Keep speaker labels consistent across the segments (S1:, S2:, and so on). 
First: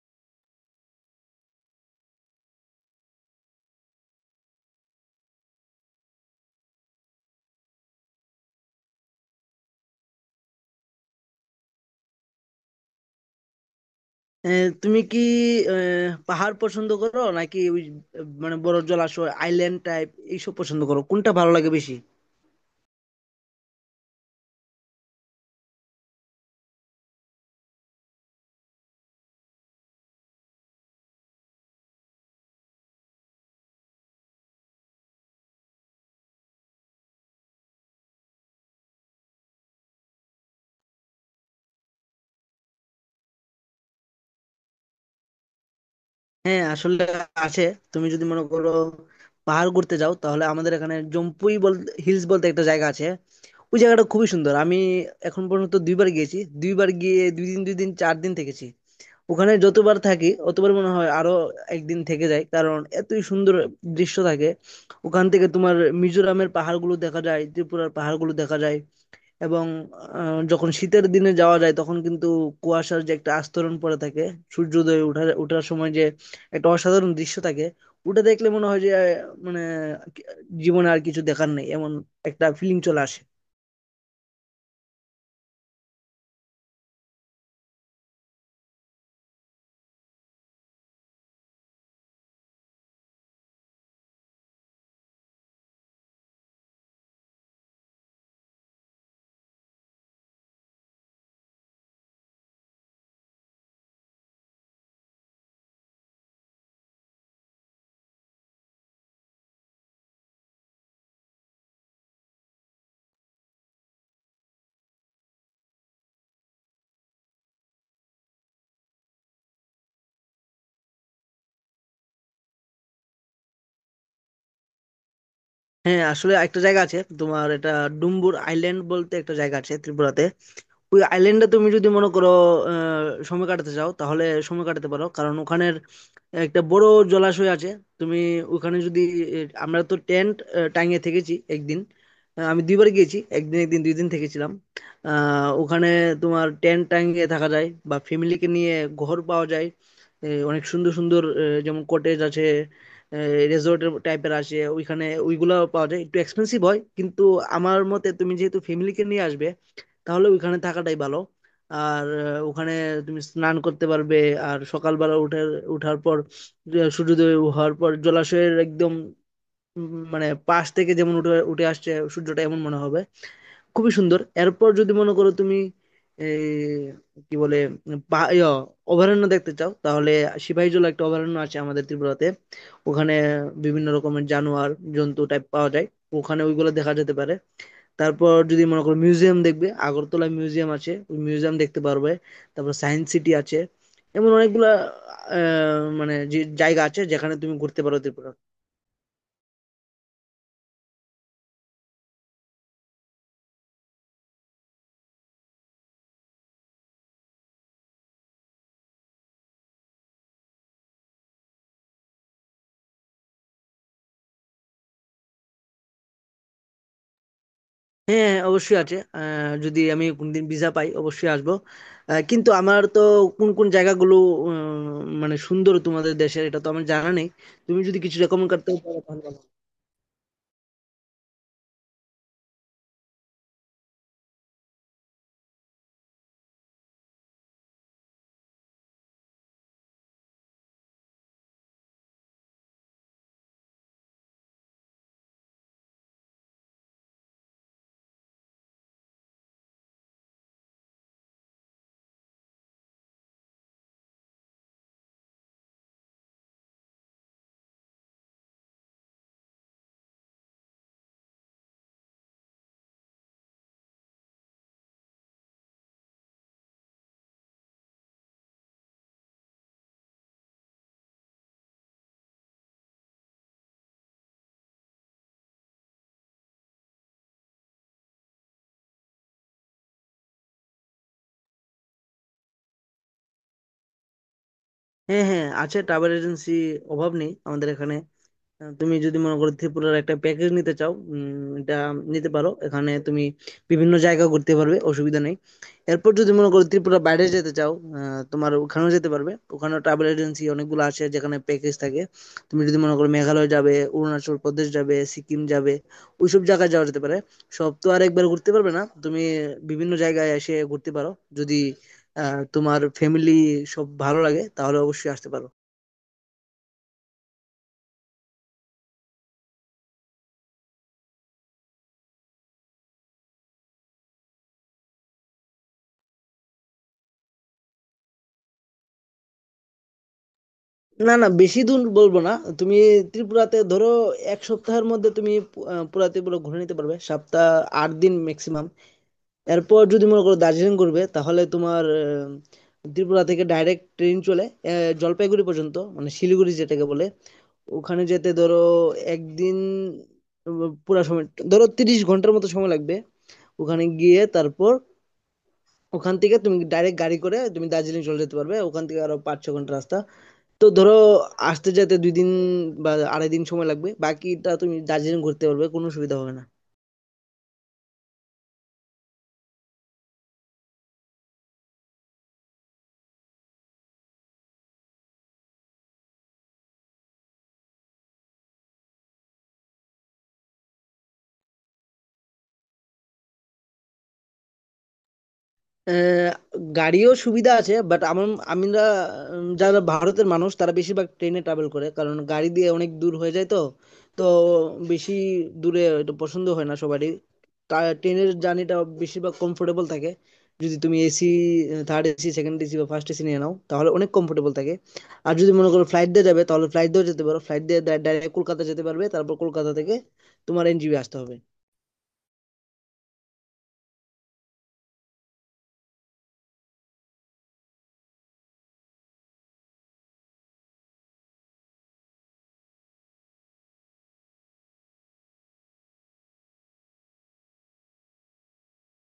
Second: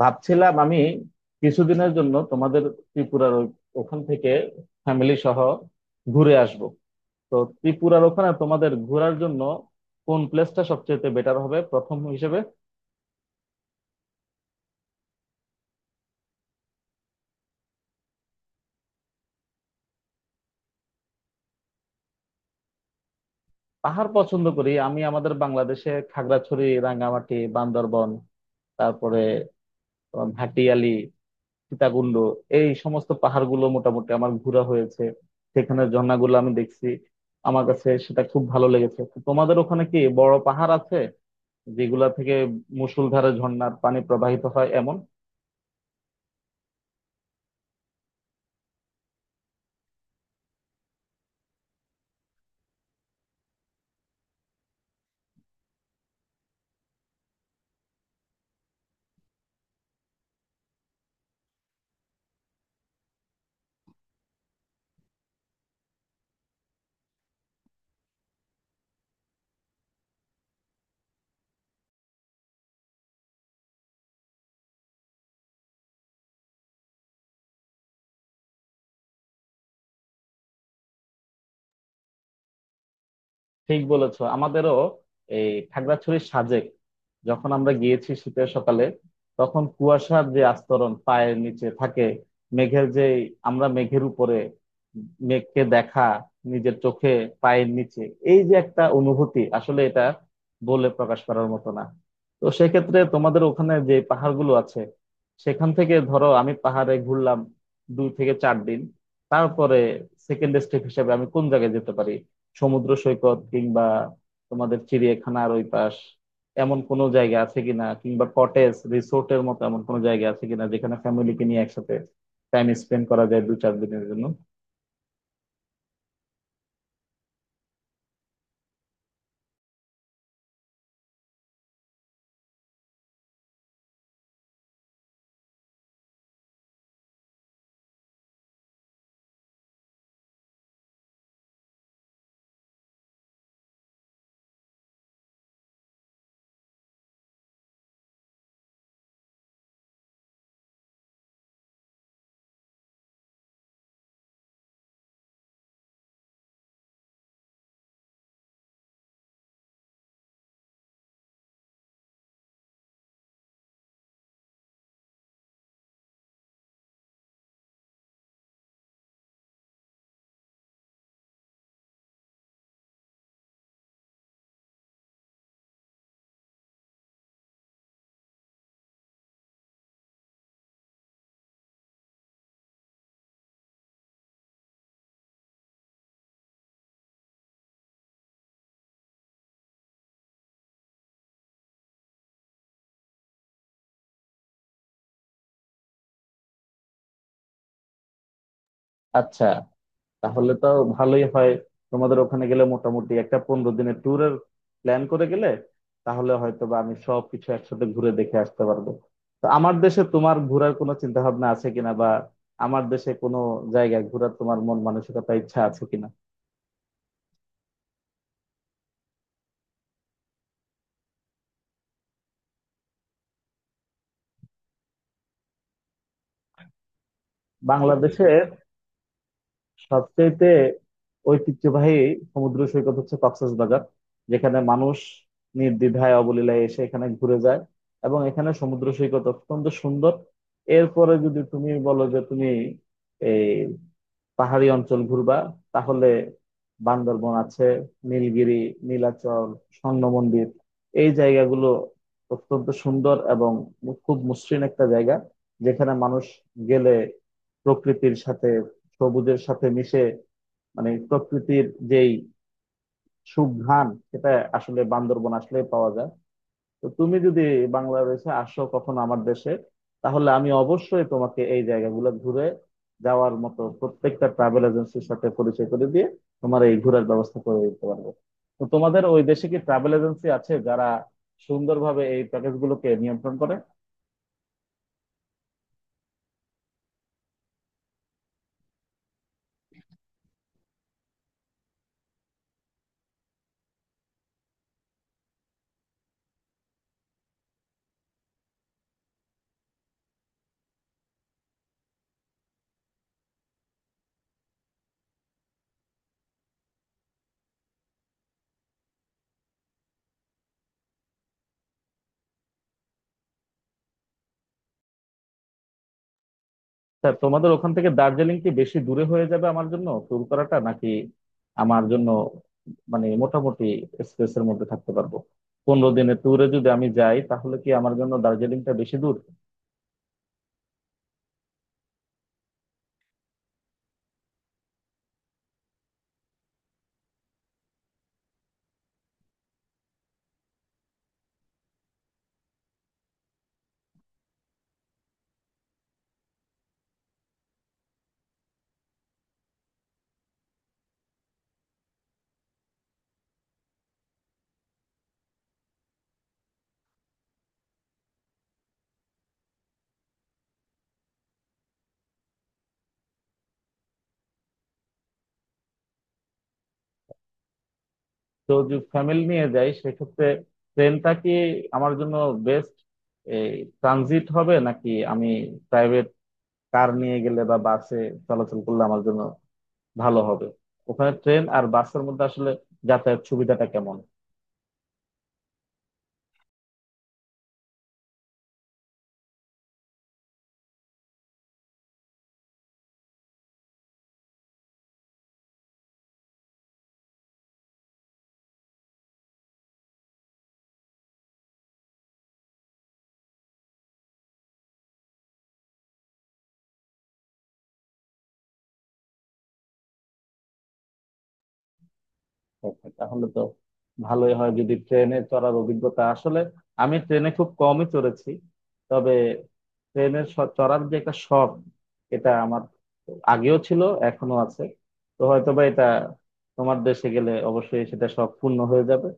S1: ভাবছিলাম আমি কিছুদিনের জন্য তোমাদের ত্রিপুরার ওখান থেকে ফ্যামিলি সহ ঘুরে আসব। তো ত্রিপুরার ওখানে তোমাদের ঘোরার জন্য কোন প্লেসটা সবচেয়ে বেটার হবে প্রথম হিসেবে?
S2: এ, তুমি কি এ, পাহাড় পছন্দ করো, নাকি ওই মানে বড় জলাশয়, আইল্যান্ড টাইপ এইসব পছন্দ করো? কোনটা ভালো লাগে বেশি?
S1: পাহাড় পছন্দ করি আমি। আমাদের বাংলাদেশে খাগড়াছড়ি, রাঙ্গামাটি, বান্দরবন, তারপরে তোমার ভাটিয়ালি, সীতাকুণ্ড, এই সমস্ত পাহাড়গুলো মোটামুটি আমার ঘোরা হয়েছে। সেখানে ঝর্ণাগুলো আমি দেখছি, আমার কাছে সেটা খুব ভালো লেগেছে। তো তোমাদের ওখানে কি বড় পাহাড় আছে যেগুলা থেকে মুষলধারে ঝর্ণার পানি প্রবাহিত হয় এমন?
S2: হ্যাঁ, আসলে আছে। তুমি যদি মনে করো পাহাড় ঘুরতে যাও, তাহলে আমাদের এখানে জম্পুই বলতে, হিলস বলতে একটা জায়গা আছে। ওই জায়গাটা খুবই সুন্দর। আমি এখন পর্যন্ত দুইবার গিয়েছি। দুইবার গিয়ে দুই দিন দুই দিন চার দিন থেকেছি। ওখানে যতবার থাকি অতবার মনে হয় আরো একদিন থেকে যাই, কারণ এতই সুন্দর দৃশ্য থাকে। ওখান থেকে তোমার মিজোরামের পাহাড়গুলো দেখা যায়, ত্রিপুরার পাহাড়গুলো দেখা যায়। এবং যখন শীতের দিনে যাওয়া যায় তখন কিন্তু কুয়াশার যে একটা আস্তরণ পড়ে থাকে, সূর্যোদয় ওঠার ওঠার সময় যে একটা অসাধারণ দৃশ্য থাকে। ওটা দেখলে মনে হয় যে মানে জীবনে আর কিছু দেখার নেই, এমন একটা ফিলিং চলে আসে।
S1: ঠিক বলেছো, আমাদেরও এই খাগড়াছড়ির সাজেক, যখন আমরা গিয়েছি শীতের সকালে, তখন কুয়াশার যে আস্তরণ পায়ের নিচে থাকে, মেঘের যে, আমরা মেঘের উপরে, মেঘকে দেখা নিজের চোখে পায়ের নিচে, এই যে একটা অনুভূতি, আসলে এটা বলে প্রকাশ করার মতো না। তো সেক্ষেত্রে তোমাদের ওখানে যে পাহাড়গুলো আছে, সেখান থেকে ধরো আমি পাহাড়ে ঘুরলাম 2 থেকে 4 দিন, তারপরে সেকেন্ড স্টেপ হিসেবে আমি কোন জায়গায় যেতে পারি? সমুদ্র সৈকত, কিংবা তোমাদের চিড়িয়াখানার ওই পাশ, এমন কোনো জায়গা আছে কিনা, কিংবা কটেজ রিসোর্টের মতো এমন কোনো জায়গা আছে কিনা, যেখানে ফ্যামিলিকে নিয়ে একসাথে টাইম স্পেন্ড করা যায় দু চার দিনের জন্য?
S2: হ্যাঁ, আসলে একটা জায়গা আছে তোমার। এটা ডুম্বুর আইল্যান্ড বলতে একটা জায়গা আছে ত্রিপুরাতে। ওই আইল্যান্ডে তুমি যদি মনে করো সময় কাটাতে চাও, তাহলে সময় কাটাতে পারো, কারণ ওখানের একটা বড় জলাশয় আছে। তুমি ওখানে যদি, আমরা তো টেন্ট টাঙিয়ে থেকেছি একদিন। আমি দুইবার গিয়েছি, একদিন একদিন দুই দিন থেকেছিলাম। আহ, ওখানে তোমার টেন্ট টাঙিয়ে থাকা যায় বা ফ্যামিলিকে নিয়ে ঘর পাওয়া যায়। এই অনেক সুন্দর সুন্দর যেমন কটেজ আছে, রেজর্ট টাইপের আসে ওইখানে, ওইগুলো পাওয়া যায়, একটু এক্সপেন্সিভ হয় কিন্তু। আমার মতে তুমি যেহেতু ফ্যামিলিকে নিয়ে আসবে, তাহলে ওইখানে থাকাটাই ভালো। আর ওখানে তুমি স্নান করতে পারবে। আর সকালবেলা উঠে উঠার পর সূর্যোদয় হওয়ার পর জলাশয়ের একদম মানে পাশ থেকে যেমন উঠে উঠে আসছে সূর্যটা, এমন মনে হবে, খুবই সুন্দর। এরপর যদি মনে করো তুমি এই কি বলে পা- ইয়া, অভয়ারণ্য দেখতে চাও, তাহলে সিপাহীজলা একটা অভয়ারণ্য আছে আমাদের ত্রিপুরাতে। ওখানে বিভিন্ন রকমের জানোয়ার জন্তু টাইপ পাওয়া যায়। ওখানে ওইগুলো দেখা যেতে পারে। তারপর যদি মনে করো মিউজিয়াম দেখবে, আগরতলা মিউজিয়াম আছে, ওই মিউজিয়াম দেখতে পারবে। তারপর সায়েন্স সিটি আছে। এমন অনেকগুলা মানে যে জায়গা আছে যেখানে তুমি ঘুরতে পারো ত্রিপুরা।
S1: আচ্ছা, তাহলে তো ভালোই হয়। তোমাদের ওখানে গেলে মোটামুটি একটা 15 দিনের ট্যুরের প্ল্যান করে গেলে তাহলে হয়তো বা আমি সব কিছু একসাথে ঘুরে দেখে আসতে পারবো। তো আমার দেশে তোমার ঘোরার কোনো চিন্তা ভাবনা আছে কিনা, বা আমার দেশে কোনো জায়গায় ঘোরার তোমার মন মানসিকতা, ইচ্ছা আছে কিনা?
S2: হ্যাঁ, অবশ্যই আছে। যদি আমি কোনদিন ভিসা পাই, অবশ্যই আসবো। কিন্তু আমার তো কোন কোন জায়গাগুলো উম, মানে সুন্দর তোমাদের দেশের এটা তো আমার জানা নেই। তুমি যদি কিছু
S1: বাংলাদেশে
S2: রেকমেন্ড করতে পারো তাহলে ভালো।
S1: সবচেয়েতে ঐতিহ্যবাহী সমুদ্র সৈকত হচ্ছে কক্সবাজার, যেখানে মানুষ নির্দ্বিধায় অবলীলায় এসে এখানে ঘুরে যায়, এবং এখানে সমুদ্র সৈকত অত্যন্ত সুন্দর। এরপরে যদি তুমি বলো যে তুমি এই পাহাড়ি অঞ্চল ঘুরবা, তাহলে বান্দরবন আছে, নীলগিরি, নীলাচল, স্বর্ণ মন্দির, এই জায়গাগুলো অত্যন্ত সুন্দর এবং খুব মসৃণ একটা জায়গা, যেখানে মানুষ গেলে প্রকৃতির সাথে, সবুজের সাথে মিশে, মানে প্রকৃতির যেই সুঘ্রাণ, সেটা আসলে বান্দরবন আসলে পাওয়া যায়। তো তুমি যদি বাংলাদেশে আসো কখনো, আমার দেশে, তাহলে আমি অবশ্যই তোমাকে এই জায়গাগুলো ঘুরে যাওয়ার মতো প্রত্যেকটা ট্রাভেল এজেন্সির সাথে পরিচয় করে দিয়ে তোমার এই ঘোরার ব্যবস্থা করে দিতে পারবো। তো তোমাদের ওই দেশে কি ট্রাভেল এজেন্সি আছে যারা সুন্দরভাবে এই প্যাকেজ গুলোকে নিয়ন্ত্রণ করে?
S2: হ্যাঁ, হ্যাঁ, আছে ট্রাভেল এজেন্সি, অভাব নেই আমাদের এখানে। তুমি যদি মনে করো ত্রিপুরার একটা প্যাকেজ নিতে চাও, এটা নিতে পারো। এখানে তুমি বিভিন্ন জায়গা ঘুরতে পারবে, অসুবিধা নেই। এরপর যদি মনে করো ত্রিপুরা বাইরে যেতে চাও, তোমার ওখানেও যেতে পারবে। ওখানেও ট্রাভেল এজেন্সি অনেকগুলো আছে, যেখানে প্যাকেজ থাকে। তুমি যদি মনে করো মেঘালয় যাবে, অরুণাচল প্রদেশ যাবে, সিকিম যাবে, ওইসব জায়গায় যাওয়া যেতে পারে। সব তো আর একবার ঘুরতে পারবে না। তুমি বিভিন্ন জায়গায় এসে ঘুরতে পারো। যদি তোমার ফ্যামিলি সব ভালো লাগে, তাহলে অবশ্যই আসতে পারো।
S1: তা তোমাদের ওখান থেকে দার্জিলিং কি বেশি দূরে হয়ে যাবে আমার জন্য ট্যুর করাটা, নাকি আমার জন্য মানে মোটামুটি স্পেসের মধ্যে থাকতে পারবো? পনেরো দিনের ট্যুরে যদি আমি যাই তাহলে কি আমার জন্য দার্জিলিংটা বেশি দূর?
S2: না, না, বেশি দূর বলবো না। তুমি ত্রিপুরাতে ধরো এক সপ্তাহের মধ্যে তুমি পুরা ত্রিপুরা ঘুরে নিতে পারবে। সপ্তাহ, ৮ দিন ম্যাক্সিমাম। এরপর যদি মনে করো দার্জিলিং ঘুরবে, তাহলে তোমার ত্রিপুরা থেকে ডাইরেক্ট ট্রেন চলে জলপাইগুড়ি পর্যন্ত, মানে শিলিগুড়ি যেটাকে বলে। ওখানে যেতে ধরো একদিন, পুরা সময় ধরো ৩০ ঘন্টার মতো সময় লাগবে। ওখানে গিয়ে তারপর ওখান থেকে তুমি ডাইরেক্ট গাড়ি করে তুমি দার্জিলিং চলে যেতে পারবে। ওখান থেকে আরো পাঁচ ছ ঘন্টা রাস্তা। তো ধরো আসতে যেতে ২ দিন বা ২.৫ দিন সময় লাগবে। বাকিটা তুমি দার্জিলিং ঘুরতে পারবে। কোনো অসুবিধা হবে না।
S1: তো যদি ফ্যামিলি নিয়ে যাই, সেক্ষেত্রে ট্রেনটা কি আমার জন্য বেস্ট এই ট্রানজিট হবে, নাকি আমি প্রাইভেট কার নিয়ে গেলে বা বাসে চলাচল করলে আমার জন্য ভালো হবে? ওখানে ট্রেন আর বাসের মধ্যে আসলে যাতায়াত সুবিধাটা কেমন?
S2: আহ, গাড়িও সুবিধা আছে, বাট আমার, আমরা যারা ভারতের মানুষ তারা বেশিরভাগ ট্রেনে ট্রাভেল করে, কারণ গাড়ি দিয়ে অনেক দূর হয়ে যায়। তো তো বেশি দূরে এটা পছন্দ হয় না সবারই। ট্রেনের জার্নিটা বেশিরভাগ কমফোর্টেবল থাকে। যদি তুমি AC, third AC, second AC বা ফার্স্ট এসি নিয়ে নাও, তাহলে অনেক কমফোর্টেবল থাকে। আর যদি মনে করো ফ্লাইট দিয়ে যাবে, তাহলে ফ্লাইট দিয়েও যেতে পারো। ফ্লাইট দিয়ে ডাইরেক্ট কলকাতা যেতে পারবে, তারপর কলকাতা থেকে তোমার NJB আসতে হবে।
S1: ওকে, তাহলে তো ভালোই হয় যদি ট্রেনে চড়ার অভিজ্ঞতা। আসলে আমি ট্রেনে খুব কমই চড়েছি, তবে ট্রেনের চড়ার যে একটা শখ, এটা আমার আগেও ছিল, এখনো আছে। তো হয়তোবা এটা তোমার দেশে গেলে অবশ্যই সেটা শখ পূর্ণ হয়ে যাবে।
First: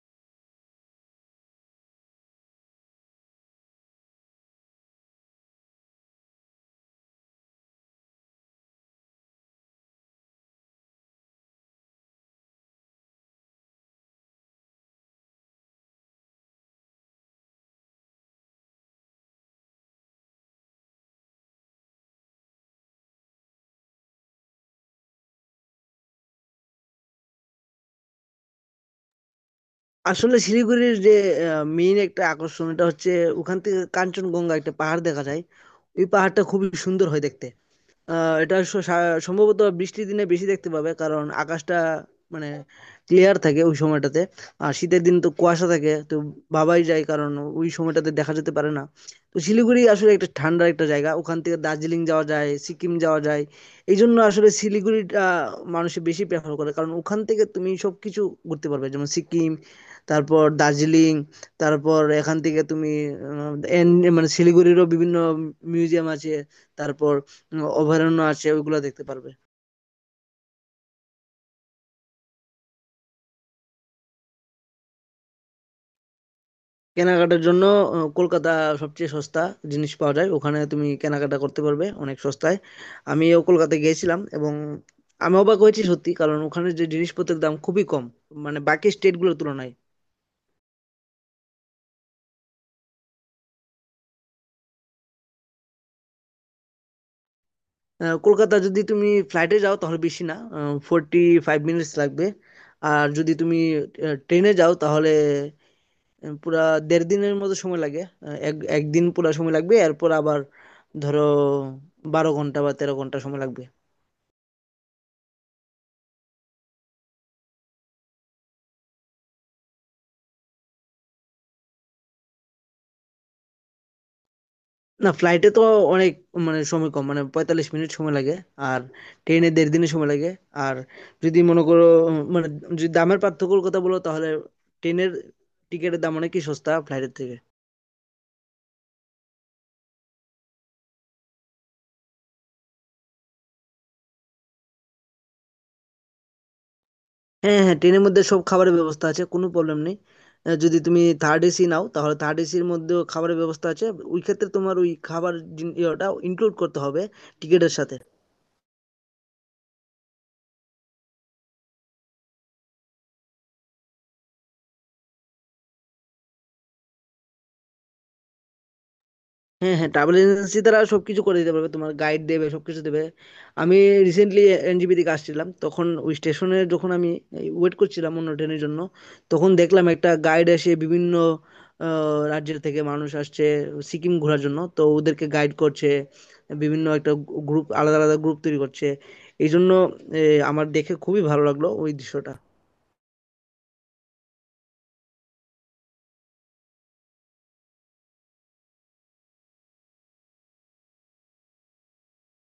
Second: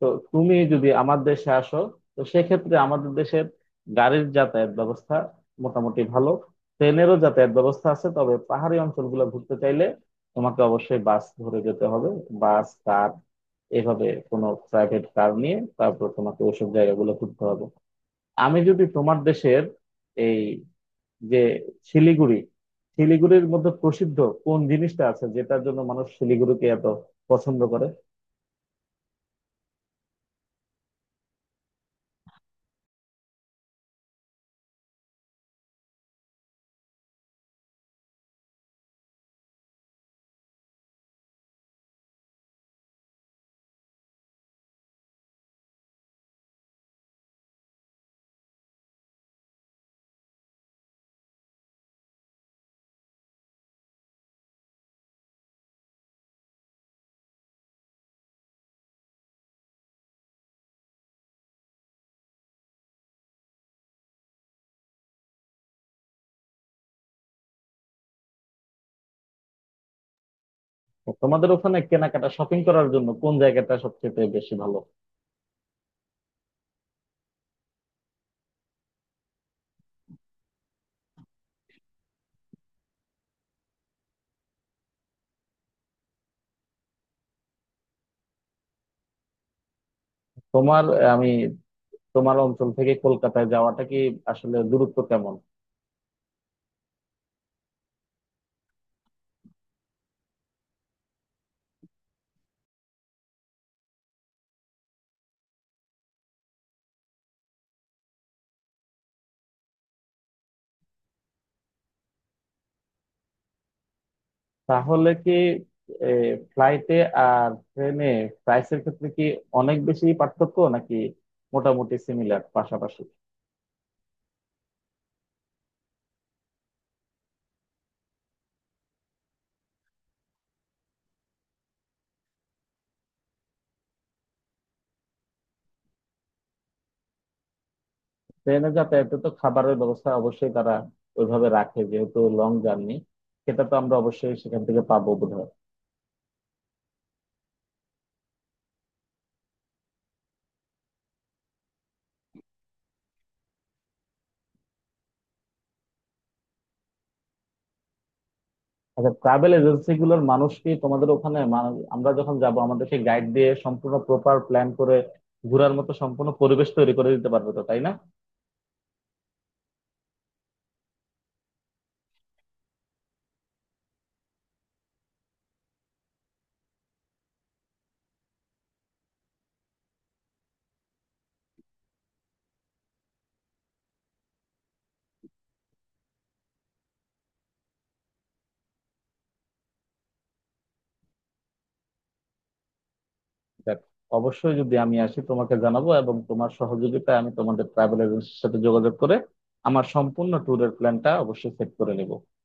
S1: তো তুমি যদি আমার দেশে আসো, তো সেক্ষেত্রে আমাদের দেশের গাড়ির যাতায়াত ব্যবস্থা মোটামুটি ভালো, ট্রেনেরও যাতায়াত ব্যবস্থা আছে, তবে পাহাড়ি অঞ্চলগুলো ঘুরতে চাইলে তোমাকে অবশ্যই বাস ধরে যেতে হবে। বাস, কার, এভাবে কোনো প্রাইভেট কার নিয়ে তারপর তোমাকে ওইসব জায়গাগুলো ঘুরতে হবে। আমি যদি তোমার দেশের এই যে শিলিগুড়ি, শিলিগুড়ির মধ্যে প্রসিদ্ধ কোন জিনিসটা আছে যেটার জন্য মানুষ শিলিগুড়িকে এত পছন্দ করে?
S2: আসলে শিলিগুড়ির যে মেইন একটা আকর্ষণ এটা হচ্ছে ওখান থেকে কাঞ্চনজঙ্ঘা একটা পাহাড় দেখা যায়। ওই পাহাড়টা খুবই সুন্দর হয় দেখতে। এটা সম্ভবত বৃষ্টির দিনে বেশি দেখতে পাবে, কারণ আকাশটা মানে ক্লিয়ার থাকে ওই সময়টাতে। আর শীতের দিন তো কুয়াশা থাকে তো ভাবাই যায়, কারণ ওই সময়টাতে দেখা যেতে পারে না। তো শিলিগুড়ি আসলে একটা ঠান্ডা একটা জায়গা। ওখান থেকে দার্জিলিং যাওয়া যায়, সিকিম যাওয়া যায়। এই জন্য আসলে শিলিগুড়িটা মানুষ বেশি প্রেফার করে, কারণ ওখান থেকে তুমি সবকিছু ঘুরতে পারবে, যেমন সিকিম, তারপর দার্জিলিং। তারপর এখান থেকে তুমি মানে শিলিগুড়িরও বিভিন্ন মিউজিয়াম আছে, তারপর অভয়ারণ্য আছে, ওইগুলো দেখতে পারবে।
S1: তোমাদের ওখানে কেনাকাটা, শপিং করার জন্য কোন জায়গাটা সবচেয়ে বেশি ভালো?
S2: কেনাকাটার জন্য কলকাতা সবচেয়ে সস্তা জিনিস পাওয়া যায়। ওখানে তুমি কেনাকাটা করতে পারবে অনেক সস্তায়। আমিও কলকাতা গিয়েছিলাম এবং আমি অবাক হয়েছি সত্যি, কারণ ওখানে যে জিনিসপত্রের দাম খুবই কম, মানে বাকি স্টেটগুলোর তুলনায়।
S1: তোমার আমি, তোমার অঞ্চল থেকে কলকাতায় যাওয়াটা, কি আসলে দূরত্ব কেমন?
S2: কলকাতা যদি তুমি ফ্লাইটে যাও, তাহলে বেশি না, 45 minutes লাগবে। আর যদি তুমি ট্রেনে যাও, তাহলে পুরা দেড় দিনের মতো সময় লাগে। এক একদিন পুরা সময় লাগবে, এরপর আবার ধরো ১২ ঘন্টা বা ১৩ ঘন্টা সময় লাগবে।
S1: তাহলে কি ফ্লাইটে আর ট্রেনে প্রাইসের ক্ষেত্রে কি অনেক বেশি পার্থক্য, নাকি মোটামুটি সিমিলার পাশাপাশি?
S2: না, ফ্লাইটে তো অনেক মানে সময় কম, মানে ৪৫ মিনিট সময় লাগে। আর ট্রেনে দেড় দিনে সময় লাগে। আর যদি মনে করো মানে যদি দামের পার্থক্যর কথা বলো, তাহলে ট্রেনের টিকিটের দাম অনেকই সস্তা ফ্লাইটের থেকে।
S1: ট্রেনে যাতায়াতে তো খাবারের ব্যবস্থা অবশ্যই তারা ওইভাবে রাখে, যেহেতু লং জার্নি, সেটা তো আমরা অবশ্যই সেখান থেকে পাবো বোধহয়।
S2: হ্যাঁ, হ্যাঁ, ট্রেনের মধ্যে সব খাবারের ব্যবস্থা আছে, কোনো প্রবলেম নেই। যদি তুমি থার্ড এসি নাও, তাহলে থার্ড এসির মধ্যেও খাবারের ব্যবস্থা আছে। ওই ক্ষেত্রে তোমার ওই খাবার ইয়েটা ইনক্লুড করতে হবে টিকিটের সাথে।
S1: আচ্ছা, ট্রাভেল এজেন্সি গুলোর মানুষ কি তোমাদের ওখানে আমরা যখন যাব আমাদেরকে গাইড দিয়ে সম্পূর্ণ প্রপার প্ল্যান করে ঘোরার মতো সম্পূর্ণ পরিবেশ তৈরি করে দিতে পারবে তো, তাই না?
S2: হ্যাঁ, হ্যাঁ, ট্রাভেল এজেন্সি তারা সবকিছু করে দিতে পারবে, তোমার গাইড দেবে, সবকিছু দেবে। আমি রিসেন্টলি NJP থেকে আসছিলাম, তখন ওই স্টেশনে যখন আমি ওয়েট করছিলাম অন্য ট্রেনের জন্য, তখন দেখলাম একটা গাইড এসে বিভিন্ন রাজ্যের থেকে মানুষ আসছে সিকিম ঘোরার জন্য, তো ওদেরকে গাইড করছে। বিভিন্ন একটা গ্রুপ আলাদা আলাদা গ্রুপ তৈরি করছে। এই জন্য এ, আমার দেখে খুবই ভালো লাগলো ওই দৃশ্যটা।
S1: দেখ, অবশ্যই যদি আমি আসি তোমাকে জানাবো, এবং তোমার সহযোগিতায় আমি তোমাদের ট্রাভেল এজেন্সির সাথে যোগাযোগ করে আমার সম্পূর্ণ ট্যুরের প্ল্যানটা অবশ্যই সেট করে নেব।